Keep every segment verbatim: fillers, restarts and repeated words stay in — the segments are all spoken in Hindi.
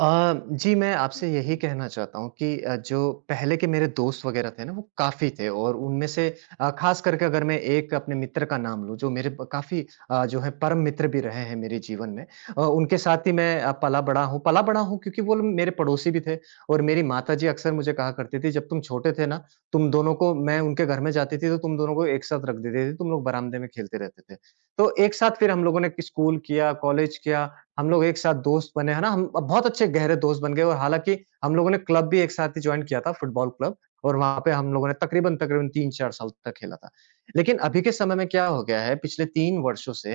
अ, जी, मैं आपसे यही कहना चाहता हूँ कि अ, जो पहले के मेरे दोस्त वग़ैरह थे ना, वो काफ़ी थे और उनमें से अ, ख़ास करके अगर मैं एक अपने मित्र का नाम लूँ, जो मेरे ब काफ़ी अ, जो है परम मित्र भी रहे हैं मेरे जीवन में। अ, उनके साथ ही मैं अ, पला-बड़ा हूँ पला-बड़ा हूँ क्योंकि वो लोग मेरे पड़ोसी भी थे और मेरी माताजी अक्सर मुझे कहा करती थी, "जब तुम छोटे थे ना, तुम दोनों को मैं उनके घर में जाती थी, तो तुम दोनों को एक साथ रख देती थी, तुम लोग बरामदे में खेलते रहते थे।" तो एक साथ फिर हम लोगों ने स्कूल किया, कॉलेज किया। हम लोग एक साथ दोस्त बने, है ना? हम अब बहुत अच्छे गहरे दोस्त बन गए और हालाँकि हम लोगों ने क्लब भी एक साथ ही जॉइन किया था, फुटबॉल क्लब, और वहाँ पे हम लोगों ने तकरीबन-तकरीबन तीन चार साल तक खेला था। लेकिन अभी के समय में क्या हो गया है, पिछले तीन वर्षों से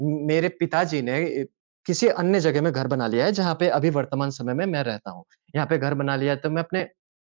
मेरे पिताजी ने ए, किसी अन्य जगह में घर बना लिया है, जहाँ पे अभी वर्तमान समय में मैं रहता हूँ। यहाँ पे घर बना लिया है, तो मैं अपने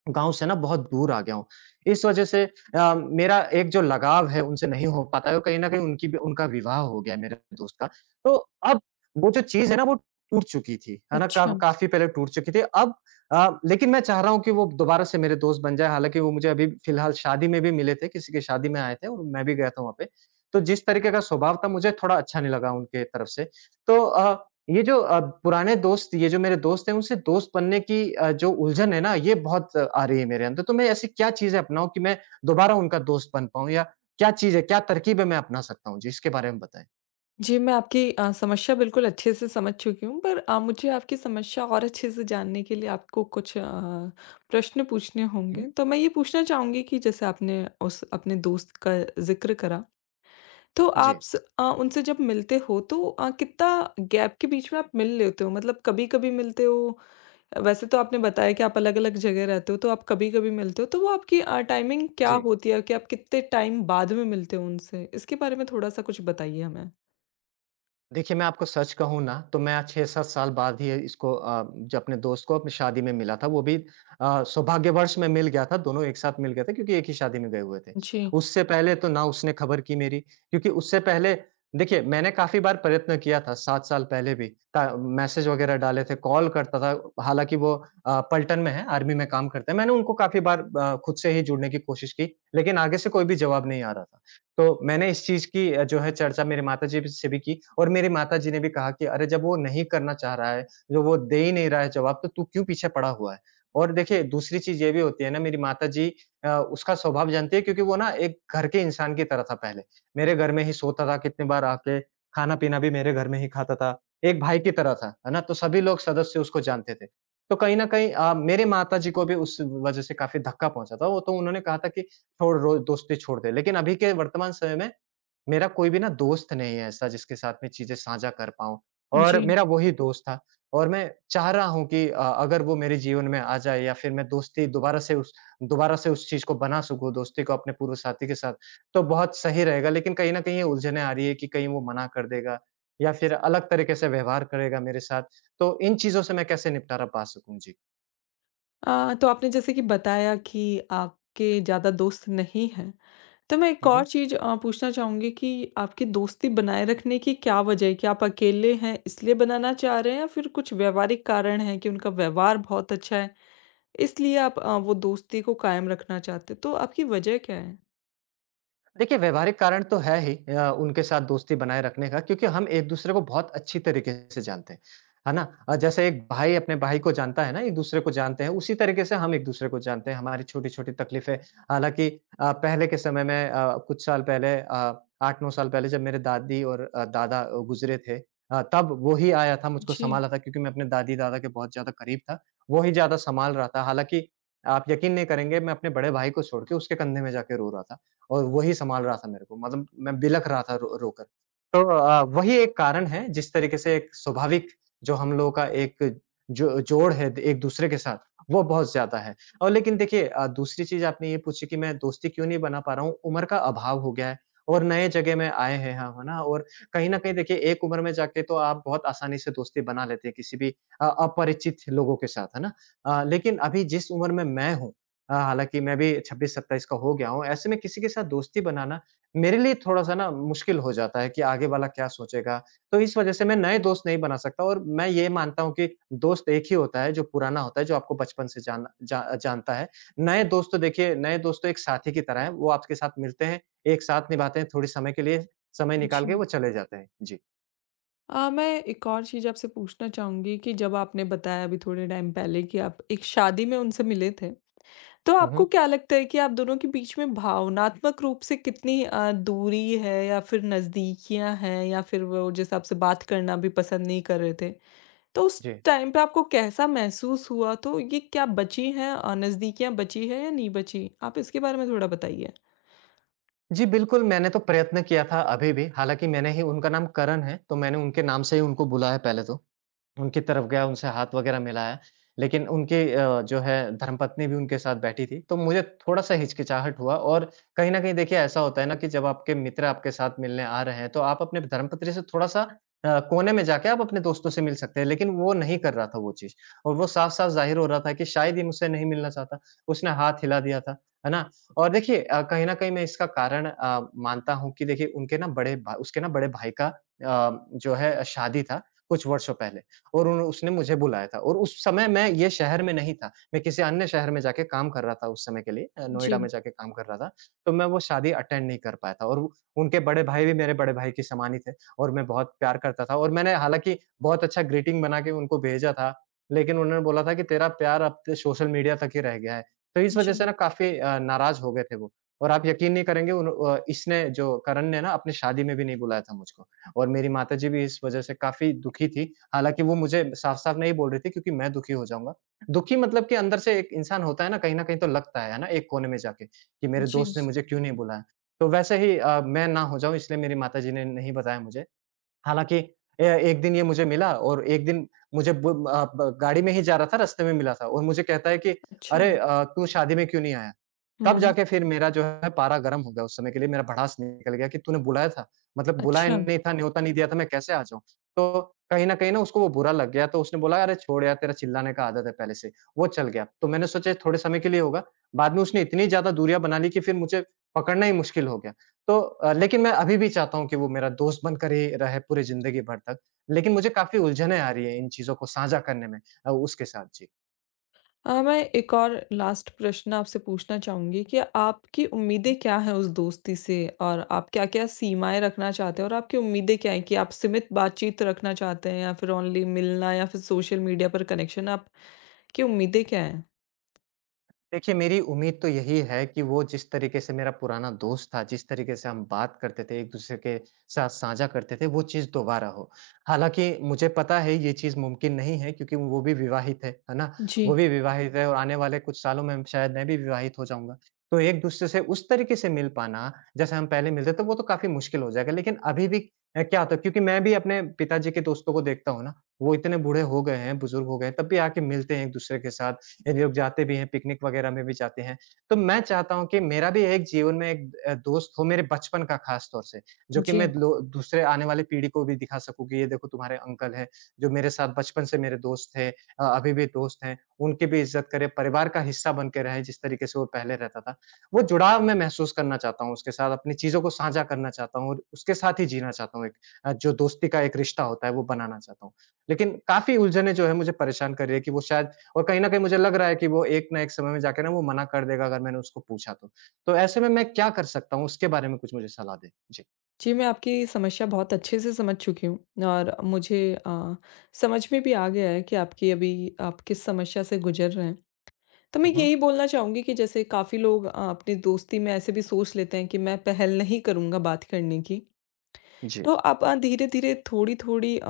गाँव से ना बहुत दूर आ गया हूँ। इस वजह से अ, मेरा एक जो लगाव है, उनसे नहीं हो पाता है और कहीं न कहीं उनकी भी उनका विवाह हो गया है मेरे दोस्त का। तो अब वो जो चीज़ है ना वो टूट चुकी थी, है ना? का अच्छा। काफ़ी पहले टूट चुकी थी। अब अ, लेकिन मैं चाह रहा हूँ कि वो दोबारा से मेरे दोस्त बन जाएँ, हालाँकि वो मुझे अभी फ़िलहाल शादी में भी मिले थे, किसी की शादी में आए थे और मैं भी गया था वहाँ पे। तो जिस तरीके का स्वभाव था मुझे थोड़ा अच्छा नहीं लगा उनके तरफ से। तो अ, ये जो अ, पुराने दोस्त ये जो मेरे दोस्त हैं उनसे दोस्त बनने की अ, जो उलझन है ना ये बहुत अ, आ रही है मेरे अंदर। तो मैं ऐसी क्या चीज़ें अपनाऊँ कि मैं दोबारा उनका दोस्त बन पाऊँ, या क्या चीज़ है, क्या तरकीबें मैं अपना सकता हूँ? जी, इसके बारे में बताएँ। जी, मैं आपकी अ, समस्या बिल्कुल अच्छे से समझ चुकी हूँ पर अ, मुझे आपकी समस्या और अच्छे से जानने के लिए आपको कुछ अ, प्रश्न पूछने हुँ, होंगे। हुँ। तो मैं ये पूछना चाहूँगी कि जैसे आपने उस अपने दोस्त का ज़िक्र करा, तो जी। आप स अ, उनसे जब मिलते हो तो अ, कितना गैप के बीच में आप मिल लेते हो? मतलब कभी-कभी मिलते हो? वैसे तो आपने बताया कि आप अलग-अलग जगह रहते हो तो आप कभी-कभी मिलते हो, तो वो आपकी अ, टाइमिंग क्या जी। होती है कि आप कितने टाइम बाद में मिलते हो उनसे? इसके बारे में थोड़ा-सा कुछ बताइए हमें। देखिए, मैं आपको सच कहूँ ना, तो मैं छह सात साल बाद ही इसको अ, जो अपने दोस्त को अपनी शादी में मिला था, वो भी अ, सौभाग्यवश मैं मिल गया था, दोनों एक साथ मिल गए थे क्योंकि एक ही शादी में गए हुए थे। जी, उससे पहले तो ना उसने खबर की मेरी, क्योंकि उससे पहले देखिए, मैंने काफ़ी बार प्रयत्न किया था सात साल पहले भी। ता मैसेज वगैरह डाले थे, कॉल करता था, हालाँकि वो अ, पलटन में है, आर्मी में काम करते हैं। मैंने उनको काफ़ी बार अ, खुद से ही जुड़ने की कोशिश की, लेकिन आगे से कोई भी जवाब नहीं आ रहा था। तो मैंने इस चीज़ की अ, जो है चर्चा मेरे माताजी भी से भी की, और मेरी माताजी ने भी कहा कि अरे जब वो नहीं करना चाह रहा है, जब वो दे ही नहीं रहा है जवाब तो तू क्यों पीछे पड़ा हुआ है? और देखिए दूसरी चीज़ ये भी होती है ना, मेरी माताजी अ, उसका स्वभाव जानती है क्योंकि वो ना एक घर के इंसान की तरह था पहले। मेरे घर में ही सोता था कितनी बार आके, खाना-पीना भी मेरे घर में ही खाता था। एक भाई की तरह था, है ना? तो सभी लोग सदस्य उसको जानते थे। तो कहीं न कहीं अ, मेरे माताजी को भी उस वज़ह से काफ़ी धक्का पहुँचा था। वो तो उन्होंने कहा था कि छोड़ रो दोस्ती छोड़ दे। लेकिन अभी के वर्तमान समय में मेरा कोई भी ना दोस्त नहीं है ऐसा जिसके साथ मैं चीज़ें साझा कर पाऊँ, और जी। मेरा वही दोस्त था और मैं चाह रहा हूँ कि अ, अगर वो मेरे जीवन में आ जाए या फिर मैं दोस्ती दोबारा से उस दोबारा से उस चीज़ को बना सकूँ, दोस्ती को अपने पूर्व साथी के साथ, तो बहुत सही रहेगा। लेकिन कहीं न कहीं ये उलझनें आ रही है कि कहीं वो मना कर देगा या फिर अलग तरीके से व्यवहार करेगा मेरे साथ। तो इन चीज़ों से मैं कैसे निपटारा पा सकूँ? जी। अ, तो आपने जैसे कि बताया कि आपके ज़्यादा दोस्त नहीं हैं, तो मैं एक हुँ, हुँ। और चीज़ अ, पूछना चाहूँगी कि आपकी दोस्ती बनाए रखने की क्या वज़ह है? क्या आप अकेले हैं इसलिए बनाना चाह रहे हैं या फिर कुछ व्यावहारिक कारण हैं कि उनका व्यवहार बहुत अच्छा है, इसलिए आप अ, वो दोस्ती को कायम रखना चाहते हैं? तो आपकी वज़ह क्या है? देखिए, व्यवहारिक कारण तो है ही अ, उनके साथ दोस्ती बनाए रखने का क्योंकि हम एक-दूसरे को बहुत अच्छी तरीके से जानते हैं, है ना? अ, जैसे एक भाई अपने भाई को जानता है ना, एक-दूसरे को जानते हैं, उसी तरीके से हम एक-दूसरे को जानते हैं, हमारी छोटी-छोटी तकलीफ़ें। हालाँकि अ, पहले के समय में अ, कुछ साल पहले, अ, आठ नौ साल पहले जब मेरे दादी और अ, दादा अ, गुज़रे थे, अ, तब वो ही आया था, मुझको जी, सँभाला था क्योंकि मैं अपने दादी-दादा के बहुत ज़्यादा करीब था, वो ही ज़्यादा सँभाल रहा था। हालाँकि आप यकीन नहीं करेंगे, मैं अपने बड़े भाई को छोड़ के उसके कंधे में जाके रो रहा था। और वही सँभाल रहा था मेरे को, मतलब मैं बिलख रहा था रो रोकर। तो अ, वही एक कारण है, जिस तरीके से एक स्वाभाविक जो हम लोगों का एक जो जोड़ है एक-दूसरे के साथ, वो बहुत ज़्यादा है। और लेकिन देखिए अ, दूसरी चीज़ आपने ये पूछी कि मैं दोस्ती क्यों नहीं बना पा रहा हूँ, उम्र का अभाव हो गया है और नए जगह में आए हैं हम, है ना? और कहीं न कहीं देखिए एक उम्र में जाके तो आप बहुत आसानी से दोस्ती बना लेते हैं किसी भी अ, अपरिचित लोगों के साथ, है ना? अ, लेकिन अभी जिस उम्र में मैं हूँ, अ, हालाँकि मैं भी छब्बीस सत्ताईस का हो गया हूँ, ऐसे में किसी के साथ दोस्ती बनाना मेरे लिए थोड़ा-सा ना मुश्किल हो जाता है कि आगे वाला क्या सोचेगा। तो इस वज़ह से मैं नए दोस्त नहीं बना सकता और मैं ये मानता हूँ कि दोस्त एक ही होता है जो पुराना होता है, जो आपको बचपन से जाना जा जानता है। नए दोस्त तो देखिए, नए दोस्त तो एक साथी की तरह हैं, वो आपके साथ मिलते हैं, एक साथ निभाते हैं, थोड़े समय के लिए समय निकाल के वो जी। चले जाते हैं। जी। अ, मैं एक और चीज़ आपसे पूछना चाहूँगी कि जब आपने बताया अभी थोड़े टाइम पहले कि आप एक शादी में उनसे मिले थे। तो हुँ, आपको हुँ। क्या लगता है कि आप दोनों के बीच में भावनात्मक रूप से कितनी अ, दूरी है या फिर नज़दीकियाँ हैं या फिर वो जैसे आपसे बात करना भी पसंद नहीं कर रहे थे, तो उस जी। टाइम पे आपको कैसा महसूस हुआ? तो ये क्या बची हैं अ, नज़दीकियाँ बची हैं या नहीं बची? आप इसके बारे में थोड़ा बताइए। जी, बिल्कुल मैंने तो प्रयत्न किया था अभी भी, हालाँकि मैंने ही उनका नाम करण है, तो मैंने उनके नाम से ही उनको बुलाया पहले तो। उनकी तरफ गया, उनसे हाथ वगैरह मिलाया, लेकिन उनकी अ, जो है धर्मपत्नी भी उनके साथ बैठी थी, तो मुझे थोड़ा-सा हिचकिचाहट हुआ, और कहीं न कहीं देखिए ऐसा होता है ना कि जब आपके मित्र आपके साथ मिलने आ रहे हैं, तो आप अपने धर्मपत्नी से थोड़ा-सा अ, कोने में जाके आप अपने दोस्तों से मिल सकते हैं, लेकिन वो नहीं कर रहा था वो चीज़, और वो साफ-साफ ज़ाहिर हो रहा था कि शायद ये मुझसे नहीं मिलना चाहता, उसने हाथ हिला दिया था, है ना? और देखिए अ, कहीं न कहीं मैं इसका कारण अ, मानता हूँ कि देखिए, उनके ना बड़े भा उसके ना बड़े भाई का अ, जो है शादी था कुछ वर्षों पहले। और उन उसने मुझे बुलाया था और उस समय मैं ये शहर में नहीं था, मैं किसी अन्य शहर में जाके काम कर रहा था उस समय के लिए, अ, नोएडा में जी, जाके काम कर रहा था। तो मैं वो शादी अटेंड नहीं कर पाया था और वो- उनके बड़े भाई भी मेरे बड़े भाई के समान ही थे, और मैं बहुत प्यार करता था, और मैंने हालाँकि बहुत अच्छा ग्रीटिंग बना के उनको भेजा था, लेकिन उन्होंने बोला था कि तेरा प्यार अब तो सोशल मीडिया तक ही रह गया है। तो इस वज़ह से जी, ना काफ़ी अ, नाराज़ हो गए थे वो। और आप यकीन नहीं करेंगे उन अ, इसने जो करण ने ना अपनी शादी में भी नहीं बुलाया था मुझको, और मेरी माताजी भी इस वज़ह से काफ़ी दुखी थी, हालाँकि वो मुझे साफ-साफ नहीं बोल रही थी क्योंकि मैं दुखी हो जाऊँगा। दुखी मतलब कि अंदर से एक इंसान होता है ना, कहीं न कहीं तो लगता है, है ना, एक कोने में जाके कि मेरे जी। दोस्त ने मुझे क्यों नहीं बुलाया। तो वैसे ही अ, मैं ना हो जाऊँ इसलिए मेरी माताजी ने नहीं बताया मुझे। हालाँकि ए एक दिन ये मुझे मिला, और एक दिन मुझे ब अ, ब गाड़ी में ही जा रहा था, रास्ते में मिला था और मुझे कहता है कि, अच्छा, "अरे अ, तू शादी में क्यों नहीं आया?" तब हुँ। जाके फिर मेरा जो है पारा गर्म हो गया उस समय के लिए, मेरा भड़ास निकल गया कि तूने बुलाया था, मतलब बुलाया अच्छा। नहीं था, न्योता नहीं दिया था, मैं कैसे आ जाऊँ? तो कहीं न कहीं ना उसको वो बुरा लग गया, तो उसने बोला, "अरे छोड़ यार, तेरा चिल्लाने का आदत है पहले से।" वो चल गया। तो मैंने सोचा थोड़े समय के लिए होगा, बाद में उसने इतनी ज़्यादा दूरियाँ बना ली कि फिर मुझे पकड़ना ही मुश्किल हो गया। तो अ, लेकिन मैं अभी भी चाहता हूँ कि वो मेरा दोस्त बनकर ही रहे पूरी ज़िंदगी भर तक। लेकिन मुझे काफ़ी उलझनें आ रही हैं इन चीज़ों को साझा करने में अ, उसके साथ। जी। अ, मैं एक और लास्ट प्रश्न आपसे पूछना चाहूँगी कि आपकी उम्मीदें क्या हैं उस दोस्ती से और आप क्या-क्या सीमाएँ रखना चाहते हैं? और आपकी उम्मीदें क्या हैं कि आप सीमित बातचीत रखना चाहते हैं या फिर ओनली मिलना या फिर सोशल मीडिया पर कनेक्शन, आपकी उम्मीदें क्या हैं? देखिए, मेरी उम्मीद तो यही है कि वो जिस तरीके से मेरा पुराना दोस्त था, जिस तरीके से हम बात करते थे, एक-दूसरे के साथ साझा करते थे, वो चीज़ दोबारा हो। हालाँकि मुझे पता है ये चीज़ मुमकिन नहीं है क्योंकि वो भी विवाहित है, है ना? वो जी, भी विवाहित है और आने वाले कुछ सालों में शायद मैं भी विवाहित हो जाऊँगा। तो एक-दूसरे से उस तरीके से मिल पाना, जैसे हम पहले मिलते थे, वो तो काफ़ी मुश्किल हो जाएगा। लेकिन अभी भी अ, क्या होता है, क्योंकि मैं भी अपने पिताजी के दोस्तों को देखता हूँ ना, वो इतने बूढ़े हो गए हैं, बुज़ुर्ग हो गए हैं, तब भी आके मिलते हैं एक-दूसरे के साथ। ये लोग जाते भी हैं, पिकनिक वगैरह में भी जाते हैं। तो मैं चाहता हूँ कि मेरा भी एक जीवन में एक अ, दोस्त हो मेरे बचपन का खास तौर से, जो कि मैं जी। लो दूसरे आने वाली पीढ़ी को भी दिखा सकूँ कि ये देखो तुम्हारे अंकल हैं, जो मेरे साथ बचपन से मेरे दोस्त थे, अ, अभी भी दोस्त हैं। उनकी भी इज़्ज़त करें, परिवार का हिस्सा बन के रहें जिस तरीके से वो पहले रहता था। वो जुड़ाव मैं महसूस करना चाहता हूँ उसके साथ, अपनी चीज़ों को साझा करना चाहता हूँ और उसके साथ ही जीना चाहता हूँ, एक अ, जो दोस्ती का एक रिश्ता होता है वो बनाना चाहता हूँ। लेकिन काफ़ी उलझनें जो हैं मुझे परेशान कर रही है कि वो शायद, और कहीं न कहीं मुझे लग रहा है कि वो एक ना एक समय में जाके ना वो मना कर देगा अगर मैंने उसको पूछा तो। तो ऐसे में मैं क्या कर सकता हूँ? उसके बारे में कुछ मुझे सलाह दें। जी। जी, मैं आपकी समस्या बहुत अच्छे से समझ चुकी हूँ और मुझे अ, समझ में भी आ गया है कि आपकी अभी आप किस समस्या से गुज़र रहे हैं। तो मैं हुँ, हुँ। यही बोलना चाहूँगी कि जैसे काफ़ी लोग अ, अपनी दोस्ती में ऐसे भी सोच लेते हैं कि मैं पहल नहीं करूँगा बात करने की। जी। तो आप अ, धीरे-धीरे, थोड़ी-थोड़ी अ,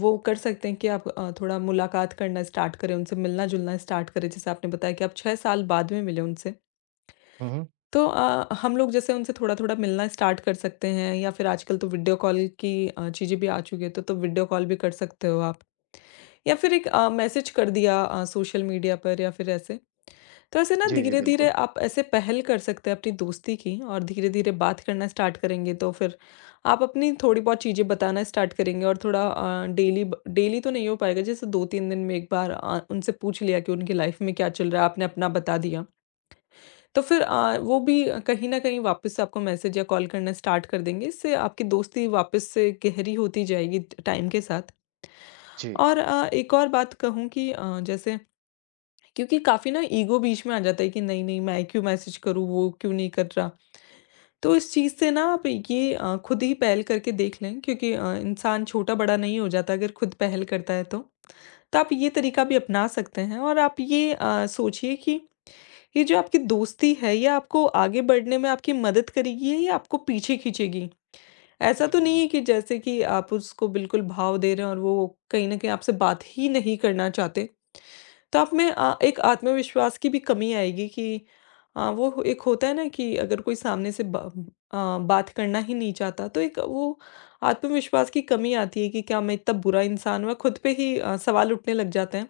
वो कर सकते हैं कि आप अ, थोड़ा मुलाकात करना स्टार्ट करें, उनसे मिलना-जुलना स्टार्ट करें। जैसे आपने बताया कि आप छह साल बाद में मिले उनसे। हुँ, हुँ। तो अ, हम लोग जैसे उनसे थोड़ा-थोड़ा मिलना स्टार्ट कर सकते हैं या फिर आजकल तो वीडियो कॉल की अ, चीज़ें भी आ चुकी हैं, तो तो वीडियो कॉल भी कर सकते हो आप। या फिर एक अ, मैसेज कर दिया अ, सोशल मीडिया पर या फिर ऐसे। तो ऐसे ना जी, जी, धीरे-धीरे बिल्कुल। आप ऐसे पहल कर सकते हैं अपनी दोस्ती की और धीरे-धीरे बात करना स्टार्ट करेंगे तो फिर आप अपनी थोड़ी बहुत चीज़ें बताना स्टार्ट करेंगे और थोड़ा अ, डेली ब डेली तो नहीं हो पाएगा जैसे दो तीन दिन में एक बार अ, उनसे पूछ लिया कि उनकी लाइफ़ में क्या चल रहा है, आपने अपना बता दिया। तो फिर अ, वो भी कहीं न कहीं वापस से आपको मैसेज या कॉल करना स्टार्ट कर देंगे, इससे आपकी दोस्ती वापस से गहरी होती जाएगी ट टाइम के साथ। जी। और अ, एक और बात कहूँ कि अ, जैसे क्योंकि काफ़ी ना ईगो बीच में आ जाता है कि नहीं, नहीं मैं क्यों मैसेज करूँ, वो क्यों नहीं कर रहा। तो इस चीज़ से ना आप ये अ, खुद ही पहल करके देख लें क्योंकि अ, इंसान छोटा-बड़ा नहीं हो जाता अगर खुद पहल करता है तो। तो आप ये तरीका भी अपना सकते हैं और आप ये अ, सोचिए कि ये जो आपकी दोस्ती है, ये आपको आगे बढ़ने में आपकी मदद करेगी या ये आपको पीछे खींचेगी? ऐसा हुँ, तो हुँ, नहीं हुँ। है कि जैसे कि आप उसको बिल्कुल भाव दे रहे हैं और वो कहीं न कहीं आपसे बात ही नहीं करना चाहते। तो आप में अ, एक आत्मविश्वास की भी कमी आएगी कि अ, वो हो- एक होता है ना कि अगर कोई सामने से ब अ, बात करना ही नहीं चाहता तो एक वो आत्मविश्वास की कमी आती है कि क्या मैं इतना बुरा इंसान हूँ? खुद पे ही अ, सवाल उठने लग जाते हैं।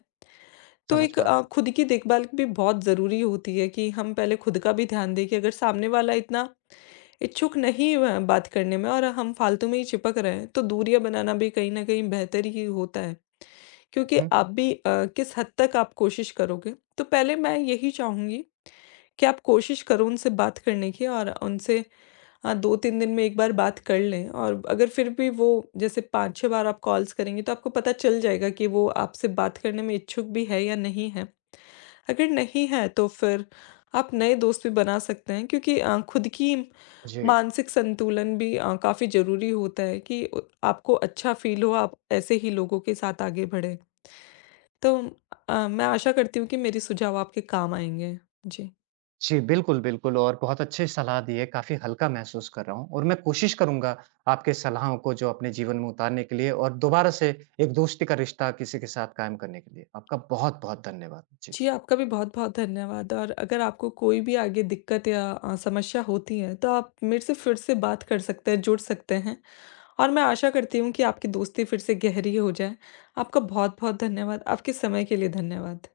तो समझ एक पा अ, रहा खुद की देखभाल भी बहुत ज़रूरी होती है कि हम पहले खुद का भी ध्यान दें कि अगर सामने वाला इतना इच्छुक नहीं है बात करने में और हम फालतू में ही चिपक रहे हैं, तो दूरियां बनाना भी कहीं ना कहीं बेहतर ही होता है क्योंकि हूँ। हुँ। आप भी अ, किस हद तक आप कोशिश करोगे तो पहले मैं यही चाहूंगी कि आप कोशिश करो उनसे बात करने की और उनसे हाँ, दो तीन दिन में एक बार बात कर लें और अगर फिर भी वो जैसे पाँच छह बार आप कॉल्स करेंगे तो आपको पता चल जाएगा कि वो आपसे बात करने में इच्छुक भी है या नहीं है। अगर नहीं है तो फिर आप नए दोस्त भी बना सकते हैं क्योंकि अ, खुद की जी। मानसिक संतुलन भी अ, काफ़ी ज़रूरी होता है कि अ, आपको अच्छा फ़ील हो, आप ऐसे ही लोगों के साथ आगे बढ़ें। तो अ, मैं आशा करती हूँ कि मेरे सुझाव आपके काम आएँगे। जी। जी, बिल्कुल, बिल्कुल, और बहुत अच्छी सलाह दी है, काफ़ी हल्का महसूस कर रहा हूँ और मैं कोशिश करूँगा आपके सलाहों को जो अपने जीवन में उतारने के लिए और दोबारा से एक दोस्ती का रिश्ता किसी के साथ कायम करने के लिए। आपका बहुत-बहुत धन्यवाद। जी। जी, आपका भी बहुत-बहुत धन्यवाद और अगर आपको कोई भी आगे दिक्कत या अ, समस्या होती है, तो आप मेरे से फिर से बात कर सकते हैं, जुड़ सकते हैं और मैं आशा करती हूँ कि आपकी दोस्ती फिर से गहरी हो जाए। आपका बहुत-बहुत धन्यवाद। आपके समय के लिए धन्यवाद।